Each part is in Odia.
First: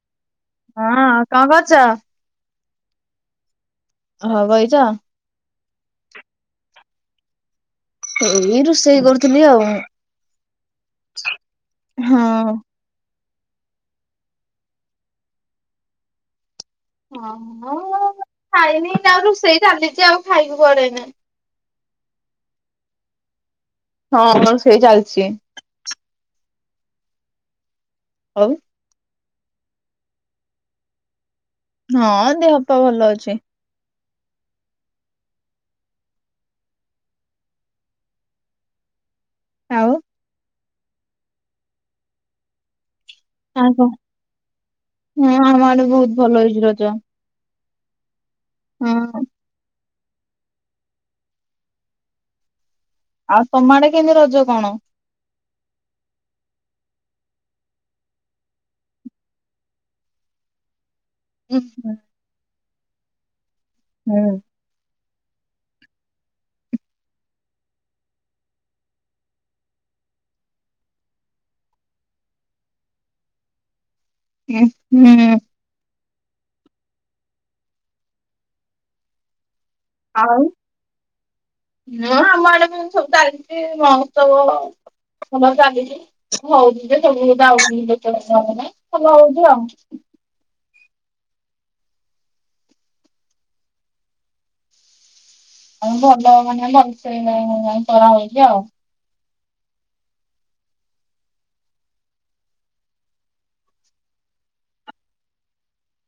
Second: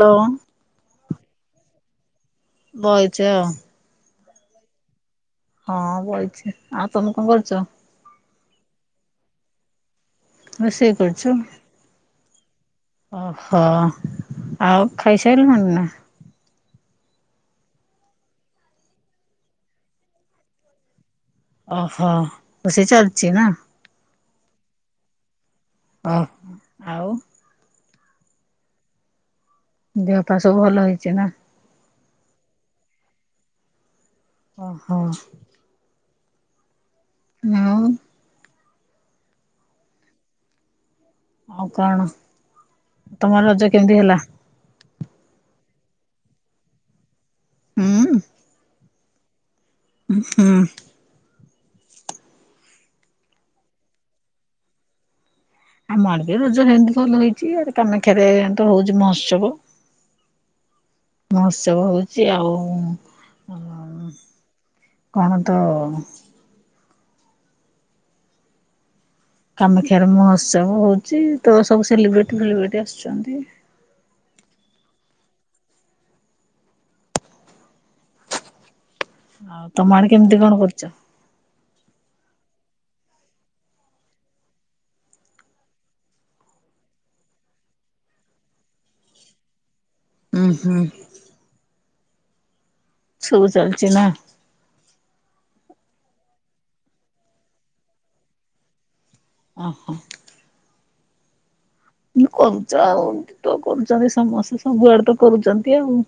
ହାଲୋ। ହଁ କଁ କରୁଚ? ବଇଚି ଆଉ। ହଁ ବଇଁଚ? ହଁ ବଇଛି ଆଉ ତମେ କଁ କରୁଚ? ଏଇ ରୋଷେଇ କରୁଥିଲି ଆଉ। ରୋଷେଇ କରୁଚୁ। ହଁ। ଓ ହଁ ଆଉ ଖାଇସାରିଲୁନା? ହଁ ଖାଇନି ଆଉ ରୋଷେଇ ଚାଲିଚି ଆଉ ଖାଇବୁ କୁଆଡ଼େ ଏଇନା। ଓହୋ ରୋଷେଇ ଚାଲିଚି ନା? ହଁ ରୋଷେଇ ଚାଲିଚି। ଅଁ ଆଉ? ହଉ ଦେହପା ସବୁ ଭଲ ହେଇଚିନା? ହଁ ଦେହ ପା ଭଲ ଅଛି। ଓହୋ। ନା ଆଉ ଆଉ? ଆଉ କଣ ତମର ରଜ କେମିତି ହେଲା? ହୁଁ ଆମ ଆଡ଼େ ବହୁତ୍ ଭଲ ହେଇଚି ରଜ। ଉଁ। ହୁଁ। ଉଁ ହୁଁ। ଆଉ ତମ ଆଡ଼େ କେମିତି ରଜ କଣ? ଆମ ଆଡ଼େବି ରଜ ହେମିତି ଭଲ ହେଇଚି ଇଆଡ଼େ କାମାକ୍ଷାରେତ ହଉଚି ମହୋତ୍ସବ। ଉଁ ମହୋତ୍ସବ ହଉଚି ଆଉ ହୁଁ। କଣ ତ କାମାକ୍ଷାରେ ମହୋତ୍ସବ ହଉଚି ତସବୁ ସେଲିବ୍ରେଟି ଫେଲିବ୍ରେଟି ଆସିଚନ୍ତି। ଉଁ ହୁଁ। ଆଉ ତମ ଆଡ଼େ କେମିତି କଣ କରିଚ? ହୁଁ ଆମ ଆଡ଼େବି ସବୁ ଚାଲିଚି ମହୋତ୍ସବ ସେମିତି ଚାଲିଚି। ହଉଚିଯେ ସବୁକଥା [unintelligible] ଭଲ ହଉଚି ଆଉ। ଉଁ ହୁଁ। ସବୁ ଚାଲିଚି ନା? ଆଉ ଭଲ ମାନେ ଭଲସେ କରା ହଉଚି ଆଉ। ଅ ହ। ମୁଁ କରୁଚ ଆଉ ତ କରୁଛନ୍ତି ସମସ୍ତେ ସବୁଆଡ଼େ ତ କରୁଛନ୍ତି ଆଉ।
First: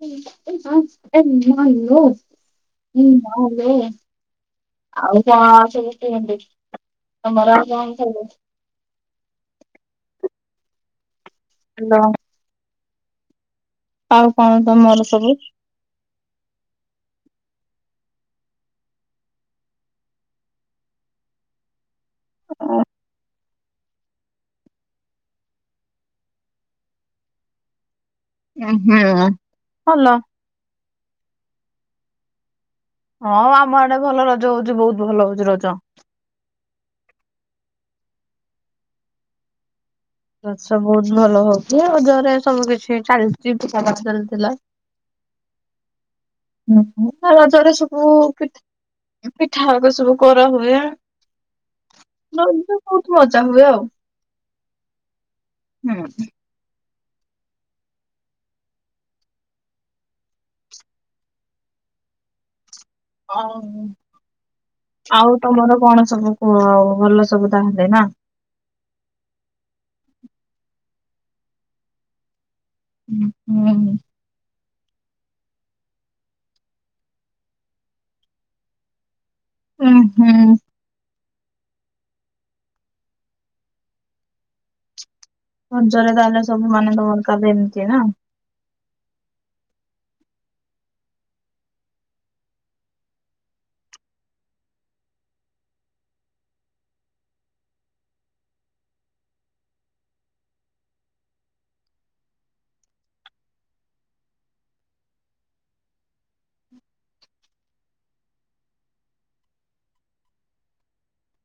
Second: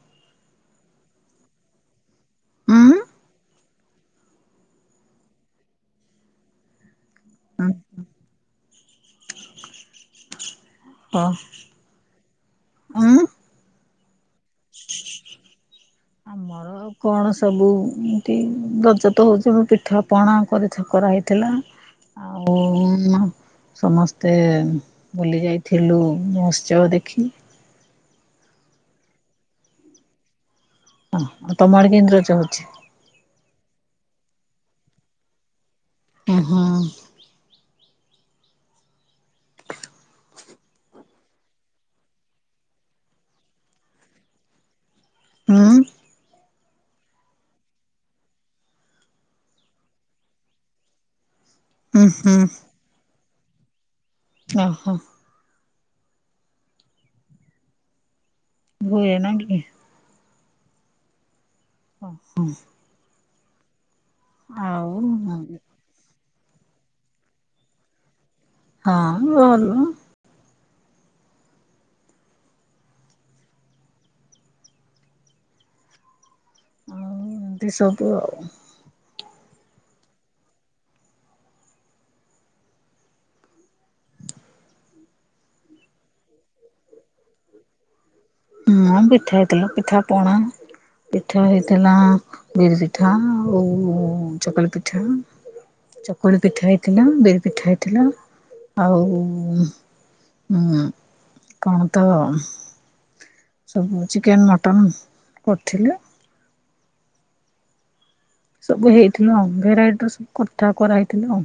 [unintelligible] ଯୋଉ ଉଁ। ଆଉ କଣ ଅଛି କି ସେମିତି ତମର ଆଉ କଣ ଇଛା ଥିବ? ହଁ। ହ୍ୟାଲୋ। ଉଁ ଆଉ କଣ ତମର ସବୁ? ମୋର ଆଉ କଣ ସବୁ ଏମିତି ରଜ ତ ହଉଛି ମୁଁ ପିଠା ପଣା କରିଥି କରା ହେଇଥିଲା। ଆଉ ସମ ତେ ବୁଲି ଯାଇଥିଲୁ ମହୋତ୍ସବ ଦେଖି [unintelligible] ହଁ ଆଉ ତମଆଡ଼େ କେମିତି ରଜ ହଉଛି? ହଁ ଆମ ଆଡ଼େ ଭଲ ରଜ ହଉଛି ବହୁତ ଭଲ ହଉଛି ରଜ। ଉଁ ହୁଁ। ରଛ ବହୁତ ଭଲ ହଉଚି ରଜରେ ସବୁ କିଛି ଚାଲିଚି ପିଠାପଣା ଚାଲିଥିଲା। ହୁଁ। [unintelligible] ରଜରେ ସବୁ ପିଠା ପିଠାହବ ସବୁ କରାହୁଏ ହୁଁ ହୁଁ ରଜରେ ବହୁତ ମଜା ହୁଏ ଆଉ। ଓ ହୋ। ହୁଁ। ହୁଏ ନାଁ କି? ହ ହଁ। [unintelligible] ଆଉ ତମର କଣ ସବୁ କୁହ ଭଲ ସବୁ ତାହେଲେ ନା? ହଁ ଭଲ। ଉଁ ହୁଁ। ଆଉ ଏମିତି ସବୁ ଆଉ। ଉଁ ହୁଁ। ମଞ୍ଚରେ ତାହେଲେ ସବୁ ମାନେଙ୍କ ଦରକାର ଏମିତି ନା। ହୁଁ ପିଠା ହେଇଥିଲା ପିଠା ପଣା। ପିଠା ହେଇଥିଲା ବିରି ପିଠା ଆଉ ଚକୁଳି ପିଠା। ଚକୁଳି ପିଠା ହେଇଥିଲା ବିରି ପିଠା ହେଇଥିଲା ଆଉ। ହୁଁ କଣ ତ? ସବୁ ଚିକେନ୍ ମଟନ୍ କରିଥିଲା। ସବୁ ହେଇଥିବ ଆଉ ଭେରାଇଟ୍ ର ସବୁ କଥା କରାହେଇଥିବ ଆଉ।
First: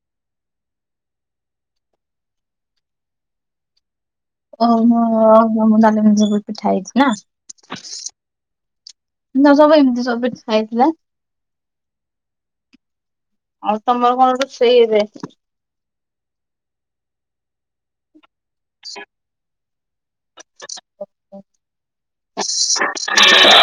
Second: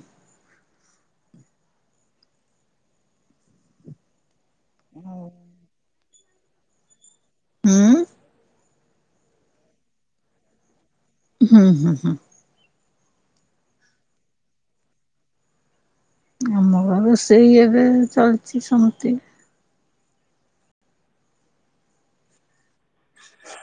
[unintelligible] ନା ସବୁ ହୁଁ ଏମତି ସବୁ ପିଠା ହେଇଥିଲା। ହୁଁ ହୁଁ ହୁଁ। ଆଉ ତମର କଣ ରୋଷେଇ ଆଜି? ଆମର ରୋଷେଇ ଏବେ ଚାଲିଛି ସେମତି [unintelligible]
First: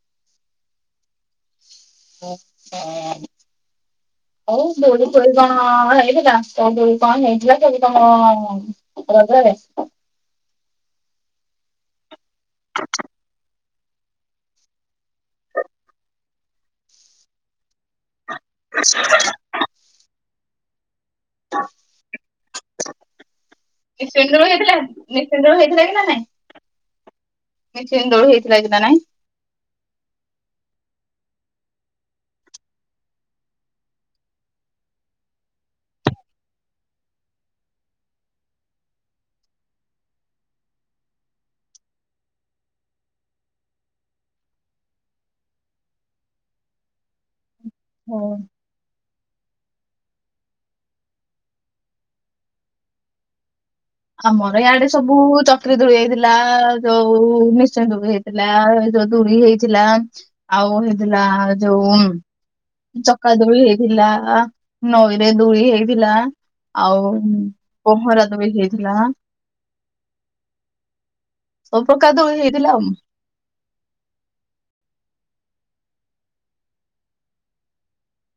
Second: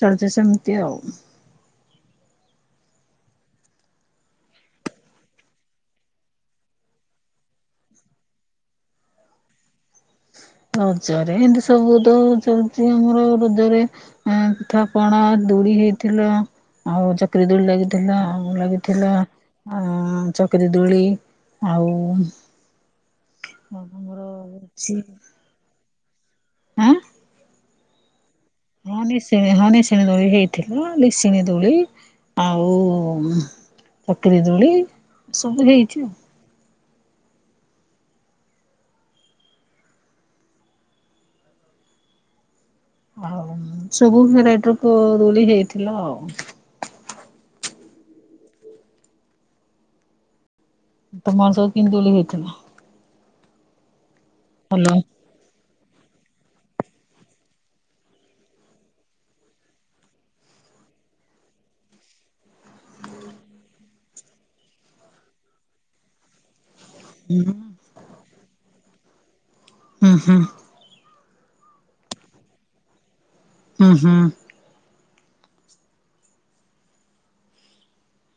ଚାଲିଚି ସେମିତି ଆଉ। [unintelligible] ହ ହଉ ଦୋଳି ଫୋଳି କଣ ହେଇଥିଲା ଦୋଳି କଣ ହେଇଥିଲା ଦୋଳି କଣ ରଜରେ। ରଜରେ ଏମତି ସବୁ ତ ଚାଲିଚି ଆମର ରଜରେ। ହୁଁ ପିଠା ପଣା ଦୋଳି ହେଇଥିଲା ଆଉ ଚକ୍ରୀ ଦୋଳି ଲାଗି ଥିଲା ଆଉ ଲାଗିଥିଲା ଆ-ଚକିରି ଦୋଳି ଆଉ ଆମର ନିଶିଣି ଦୋଳି ହେଇଥିଲା ଅଛି ନିଶିଣି ଦୋଳି ହେଇଥିଲା କି ନା ନାଇଁ? ଆଁ। [unintelligible] ଦୋଳି ହେଇଥିଲା କି ନା ହଁ ନାଇଁ? ହଁ ନେସିଣି ଦୋଳି ହେଇଥିଲା ନେସିଣି ଦୋଳି ଆଉ ଚକିରି ଦୋଳି ସବୁ ହେଇଚି ଆଉ। ଆଉ ସବୁ ଭେରାଇଟି ର ଦ-ଦୋଳି ହେଇଥିଲା ଆଉ। ହଁ। ତମର ସବୁ କିନ୍ତି ଦୋଳି ହେଇଥିଲା? ଆମର ଇଆଡେ ଭଲ ସବୁ ଚକ୍ ଚକ୍ରୀ ଦୋଳି ହେଇଥିଲା ଯଉ ନିଶୁଣି ଦୋଳି ହେଇଥିଲା ଯଉ ଦୁଳି ହେଇଥିଲା। ଆଉ ହେଇଥିଲା ଯଉ ଚକା ଦୋଳି ହେଇଥିଲା ନଈରେ ଦୁଲି ହେଇଥିଲା ଆଉ ପଂହଁରା ଦୋଳି ହେଇଥିଲା। ଉଁ- ହୁଁ। ସବୁ ପ୍ରକାର ଦୋଳି ହେଇଥିଲା ଆଉ। ଉଁ- ହୁଁ।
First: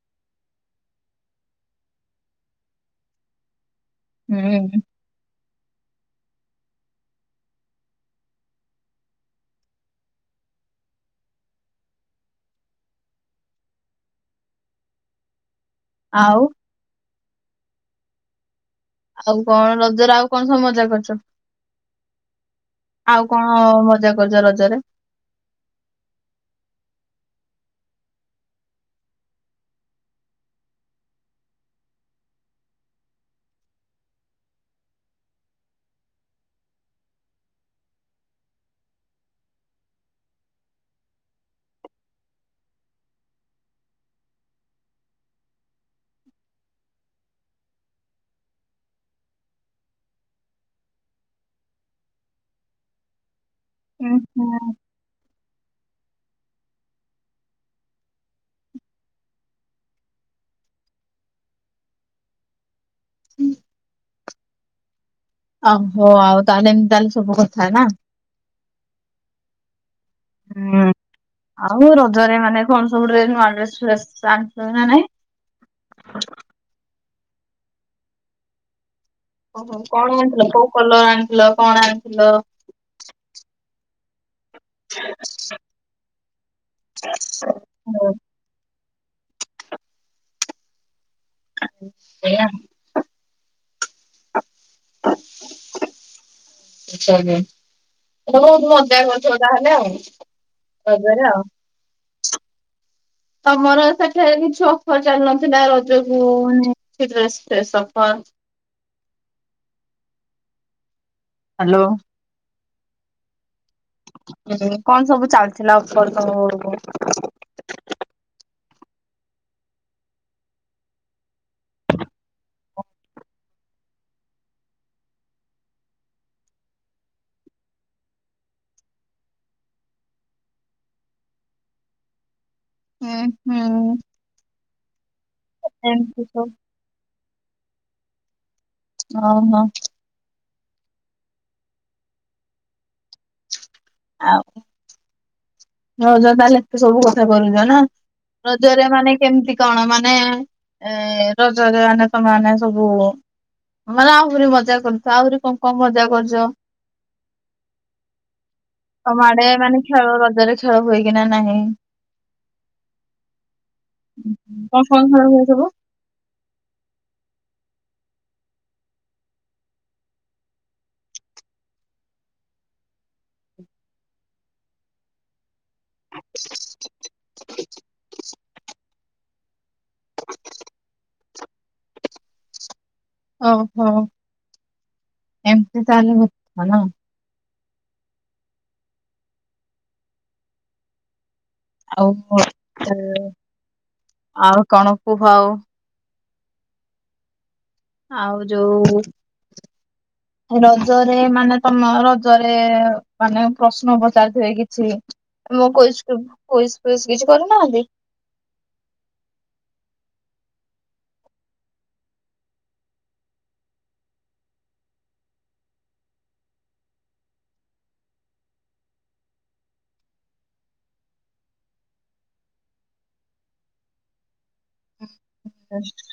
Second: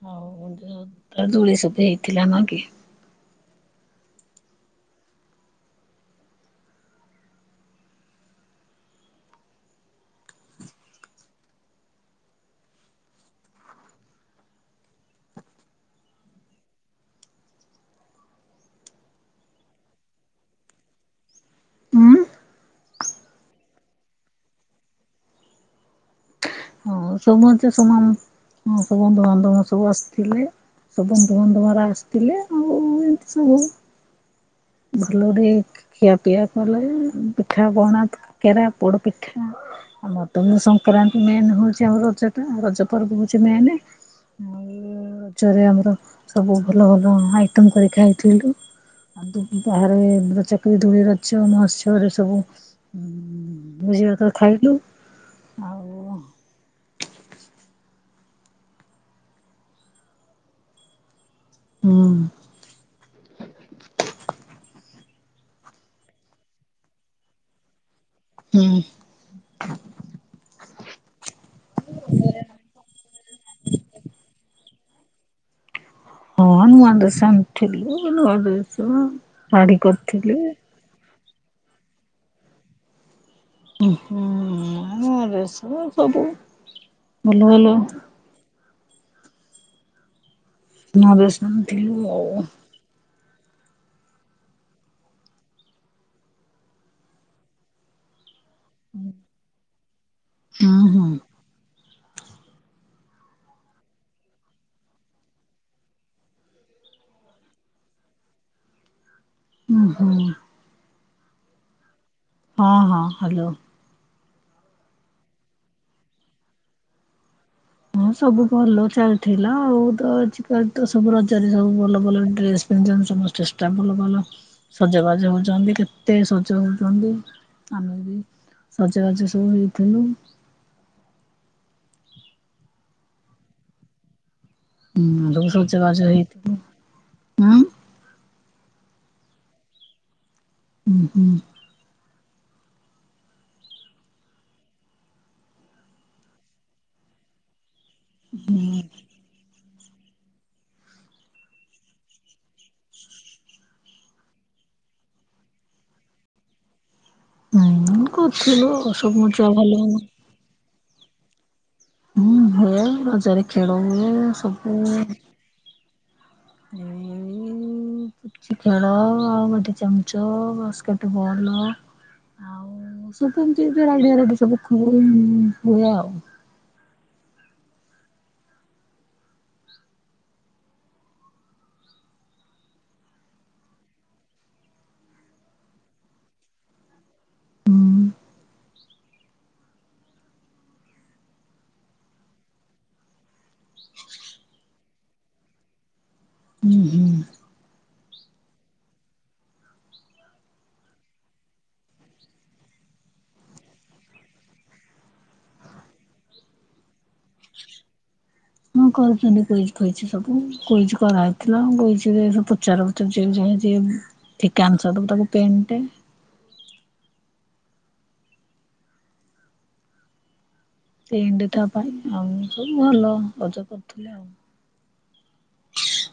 ହଉ [unintelligible] ଦୋଳି ସବୁ ହେଇଥିଲା ନୁହଁ କି? ହୁଁ। ଆଉ ଆଉ କଣ ରଜରେ ଆଉ କଣ ସବୁ ମଜା କରିଚ? ଉଁ ଆଉ କଣ ମଜା କରିଚ ରଜରେ? ହଁ ସମସ୍ତେ ସମାନ୍ ହଁ- ସବୁ ବନ୍ଧୁବାନ୍ଧବ ସବୁ ଆସିଥିଲେ। ସବୁ ବନ୍ଧୁବାନ୍ଧବ ଗୁରା ଆସିଥିଲେ ଆଉ ଏମିତି ସବୁ [unintelligible] ଖିଆ ପିଆ କଲେ ପିଠା ପଣା, କାକେରା, ପୋଡପିଠା ଆମର ତ ସଂକ୍ରାନ୍ତି ମେନ୍ ହଉଚି ଆମ ରଜ ଟା ରଜ ପର୍ବ ହଉଚି ମେନେ। ରଜରେ ଆମର ସବୁ ଭଲ ଭଲ ଆଇଟମ୍ କରି ଖାଇଥିଲୁ। ବାହାରେ ରଜରେ ଚକ୍ରୀ ଦୋଳି ରଜ ମହୋତ୍ସବ ରେ ସବୁ ହୁଁ ଭୋଜିଭାତ ହୁଁ। ଖାଇଲୁ। ଆଉ ହୁଁ। ଓହୋ ଆଉ ତାହେଲେ ଏମିତି ଚାଲିଚି ସବୁ କଥା ନା। ହୁଁ। ହୁଁ। ଆଉ ରଜରେ ମାନେ କଣ ସବୁ ଡ୍ରେସ୍ ନୂଆ ଡ୍ରେସ୍ ଫ୍ରେସ୍ ଆଣିଚ ନା ନାଇଁ? ହଁ ନୂଆ ଡ୍ରେସ୍ ଆଣିଥିଲୁ ନୂଆଡ୍ରେସ ଶାଢୀ କରିଥିଲି କଲର୍ ଆଣିଥିଲ କଣ ଆଣିଥିଲ? ଉଁ- ହୁଁ ନୂଆ ଡ୍ରେସ୍ ତ ସବୁ ଭଲ ଭଲ। ନୂଆ ଡ୍ରେସ୍ ଆଣିଥିଲୁ ଆଉ। ଏଇଆ ବହୁତ୍ ମଜା କରିଥିବ ତାହେଲେ ଆଉ ହୁଁ ହୁଁ। ରଜରେ ଆଉ। ତମର ସେଠାରେ କିଛି ଅଫର ଚାଲୁନଥିଲା ରଜକୁ ମାନେ ଡ୍ରେସ ଫ୍ରେସ ଅଫର ଉଁ ହୁଁ। ହ୍ୟାଲୋ। ହଁ ହଁ ହ୍ୟାଲୋ। ହୁଁ କଣ ସବୁ ଚାଲିଥିଲା ଅଫର ସବୁ ହଁ ସବୁ ଭଲ ଚାଲିଥିଲା ଆଉ ତ ଆଜିକାଲି ତ ସବୁ ରଜରେ ସବୁ ଭଲ ଭଲ ଡ୍ରେସ ପିନ୍ଧୁଛନ୍ତି ସମ ଚେଷ୍ଟା କଲ ଭଲ। ସଜବାଜ ହଉଛନ୍ତି କେତେ ସଜ ହଉଛନ୍ତି ଆମେ ବି ସଜବାଜ ସବୁ ହେଇଥିଲୁ। ଉଁ ହୁଁ। ହୁଁ ଆ ଶଯ ବାଜ ଏମିତି ସବୁ ହେଇଥିବ ଉଁ ହ ହ। ଉୁଁ ହୁଁ। ଆଉ ରଜ ତାହେଲେ ଏତେ ସବୁ କଥା କରୁଛ ନା ରଜରେ ମାନେ କେମିତି କଣ ମାନେ ଏ ରଜରେ ମାନେ ସେମାନେ ସବୁ ମାନେ ଆହୁରି ମଜା କରୁଥା ଆହୁରି କଣ କଣ ମଜା କରୁଛ। ହୁଁ କରିଥିଲୁ ସବୁ ତମ ମଜା ଆଡେ ଭଲ ମାନେ ଖେଳ ରଜରେ ଖେଳ ହୁଏକିନା ନାହିଁ। ହୁଁ ହୁଏ ରଜରେ ଖେଳ ହୁଏ ସବୁ କଣ କଣ ଖେଳ ହୁଏ ସବୁ। ଏଇ ପୁଚି ଖେଳ ଆଉ ଗୋଟେ ଚାମୁଚ ବାସ୍କେଟ ବଲ। ଆଉ ସବୁ ଏମିତି ଭେରାଇଟ ସବୁ ହୁଏ ଆଉ [inaudible] ଓହୋ ଏମିତି ତାହାଲେ କଥା ନା ଆଉ ଆଉ କଣ କୁହ ଆଉ? ହୁଁ ହୁଁ। ଆଉ ଯୋଉ [unintelligible] ରଜରେ ମାନେ ତମ ରଜରେ ମାନେ ପ୍ରଶ୍ନ ପଚାରିଥିବେ କିଛି? ତମ କୁଇଜି ଫୁଇଜି କିଛି କରୁନାହାନ୍ତି। ହଁ କରୁଛନ୍ତି କୁଇଜ ଫୁଇଜି ସବୁ କୁଇଜ କରାହେଇଥିଲା କୁଇଜିରେ ସବୁ ପଚାର ଯେଉଁ ଯାକେ ଠିକ ଆସଂର ଦବ ତାକୁ ପେନ୍ ଟେ ପେନଟେ ତା ପାଇଁ ଆଉ ସବୁ ଭଲ ରଜ କରୁଥିଲେ ଆଉ [unintelligible]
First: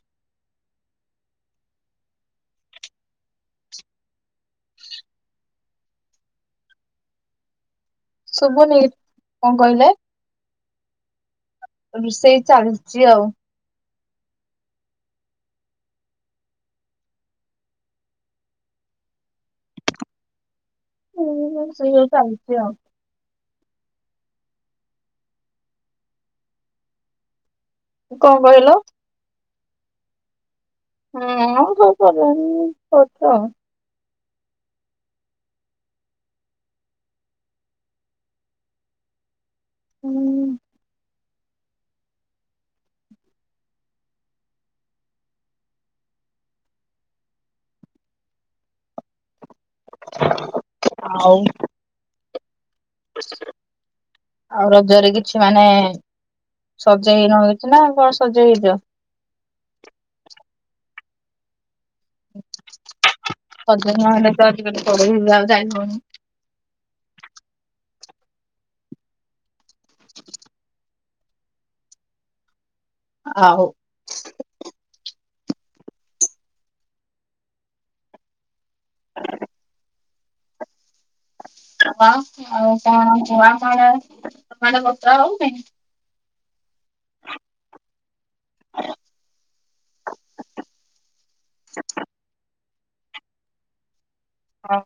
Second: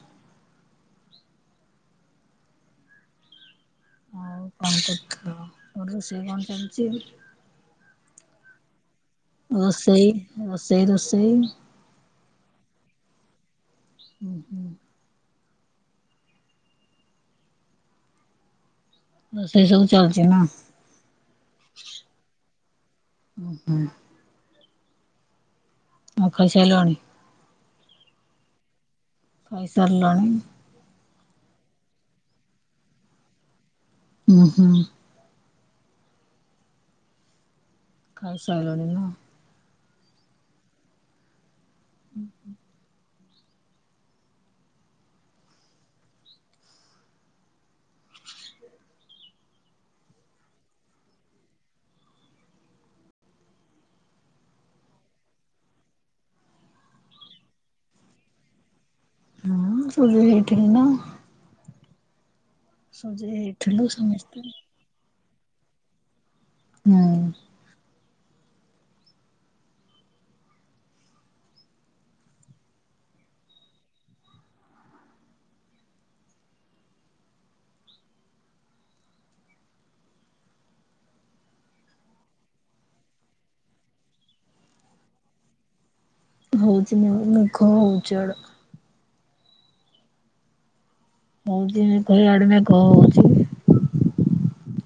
ଆଉ କଣ କରୁଥିଲ ରୋଷେଇ କଣ ଚାଲିଛି? ଶୁଭୁନି? କଣ ହଁ କହିଲେ? ସେଇ ରୋଷେଇ ରୋଷେଇ ରୋଷେଇ ରୋଷେଇ ଚାଲିଛି ଆଉ [unintelligible] ରୋଷେଇ ସବୁ ଚାଲିଛି ନା ହୁଁଁ ରୋଷେଇ ଚାଲିଛି ଆଉ ଓ ହୁଁ। ଓ ଖାଇସାଈଲଣି? ଙ୍କ କହିଲ? ଖାଇ ସାର୍ଲଣି? [unintelligible] [inaudible] ଖାଇ ସାଇଲଣି ନା? [inaudible] [unintelligible] ଆଉ? ଆଉ ରଜରେ କିଛି ମାନେ ସଜେଇ ହେଇନ କିଛି ନା କ'ଣ ସଜେଇ ଚ? ହଁ, ସଜେଇ ହେଇଥିଲି ନା। [unintelligible] ସମସ୍ତେ। [unintelligible] ହୁଁ। [unintelligible] [unintelligible] [unintelligible] [inaudible] [inaudible] ଅ ଅଁ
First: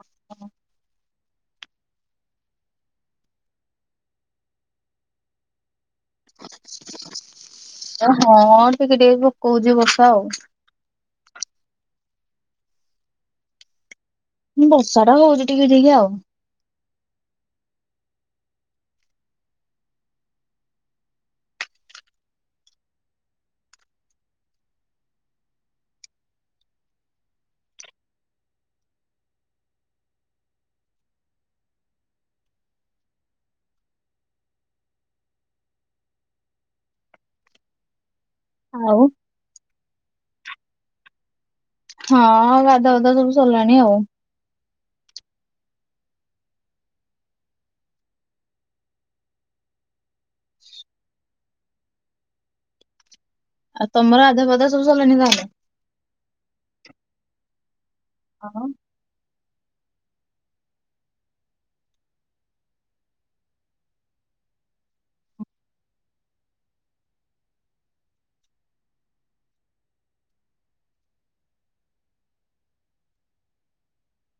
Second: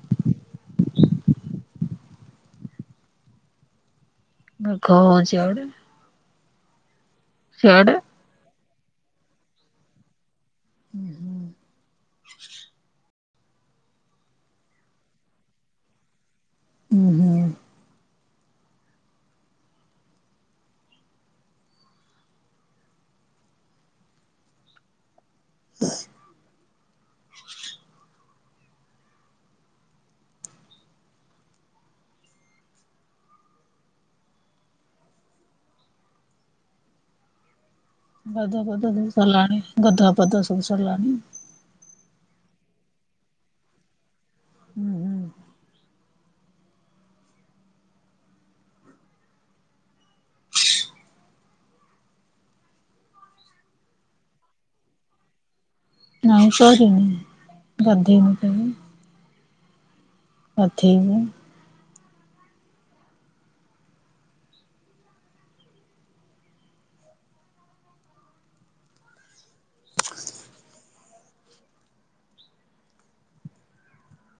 ମେଘ ହଉଚି ଆଡ଼େ। [inaudible] [unintelligible] ହଁ, ଟିକେ ଟିକେ ପକଉଚି ବର୍ଷା ଆଉ। ହୁ ହୁଁ ବର୍ଷାଟା ହଉଚି ଟିକେ ଟିକେ ଆଉ। [unintelligible] [inaudible] ଆଉ [inaudible] ହଁ, ଗାଧୁଆ ପାଧୁଆ ସବୁ ସର୍ଲାଣି ଆଉ। [inaudible] ଆଉ ତମର ଆଧୁଆ ପାଧୁଆ ସବୁ ସର୍ଲାଣି ନାଁଇ ସରିନି, ଗାଧେଇନି ହଁ [inaudible] [inaudible]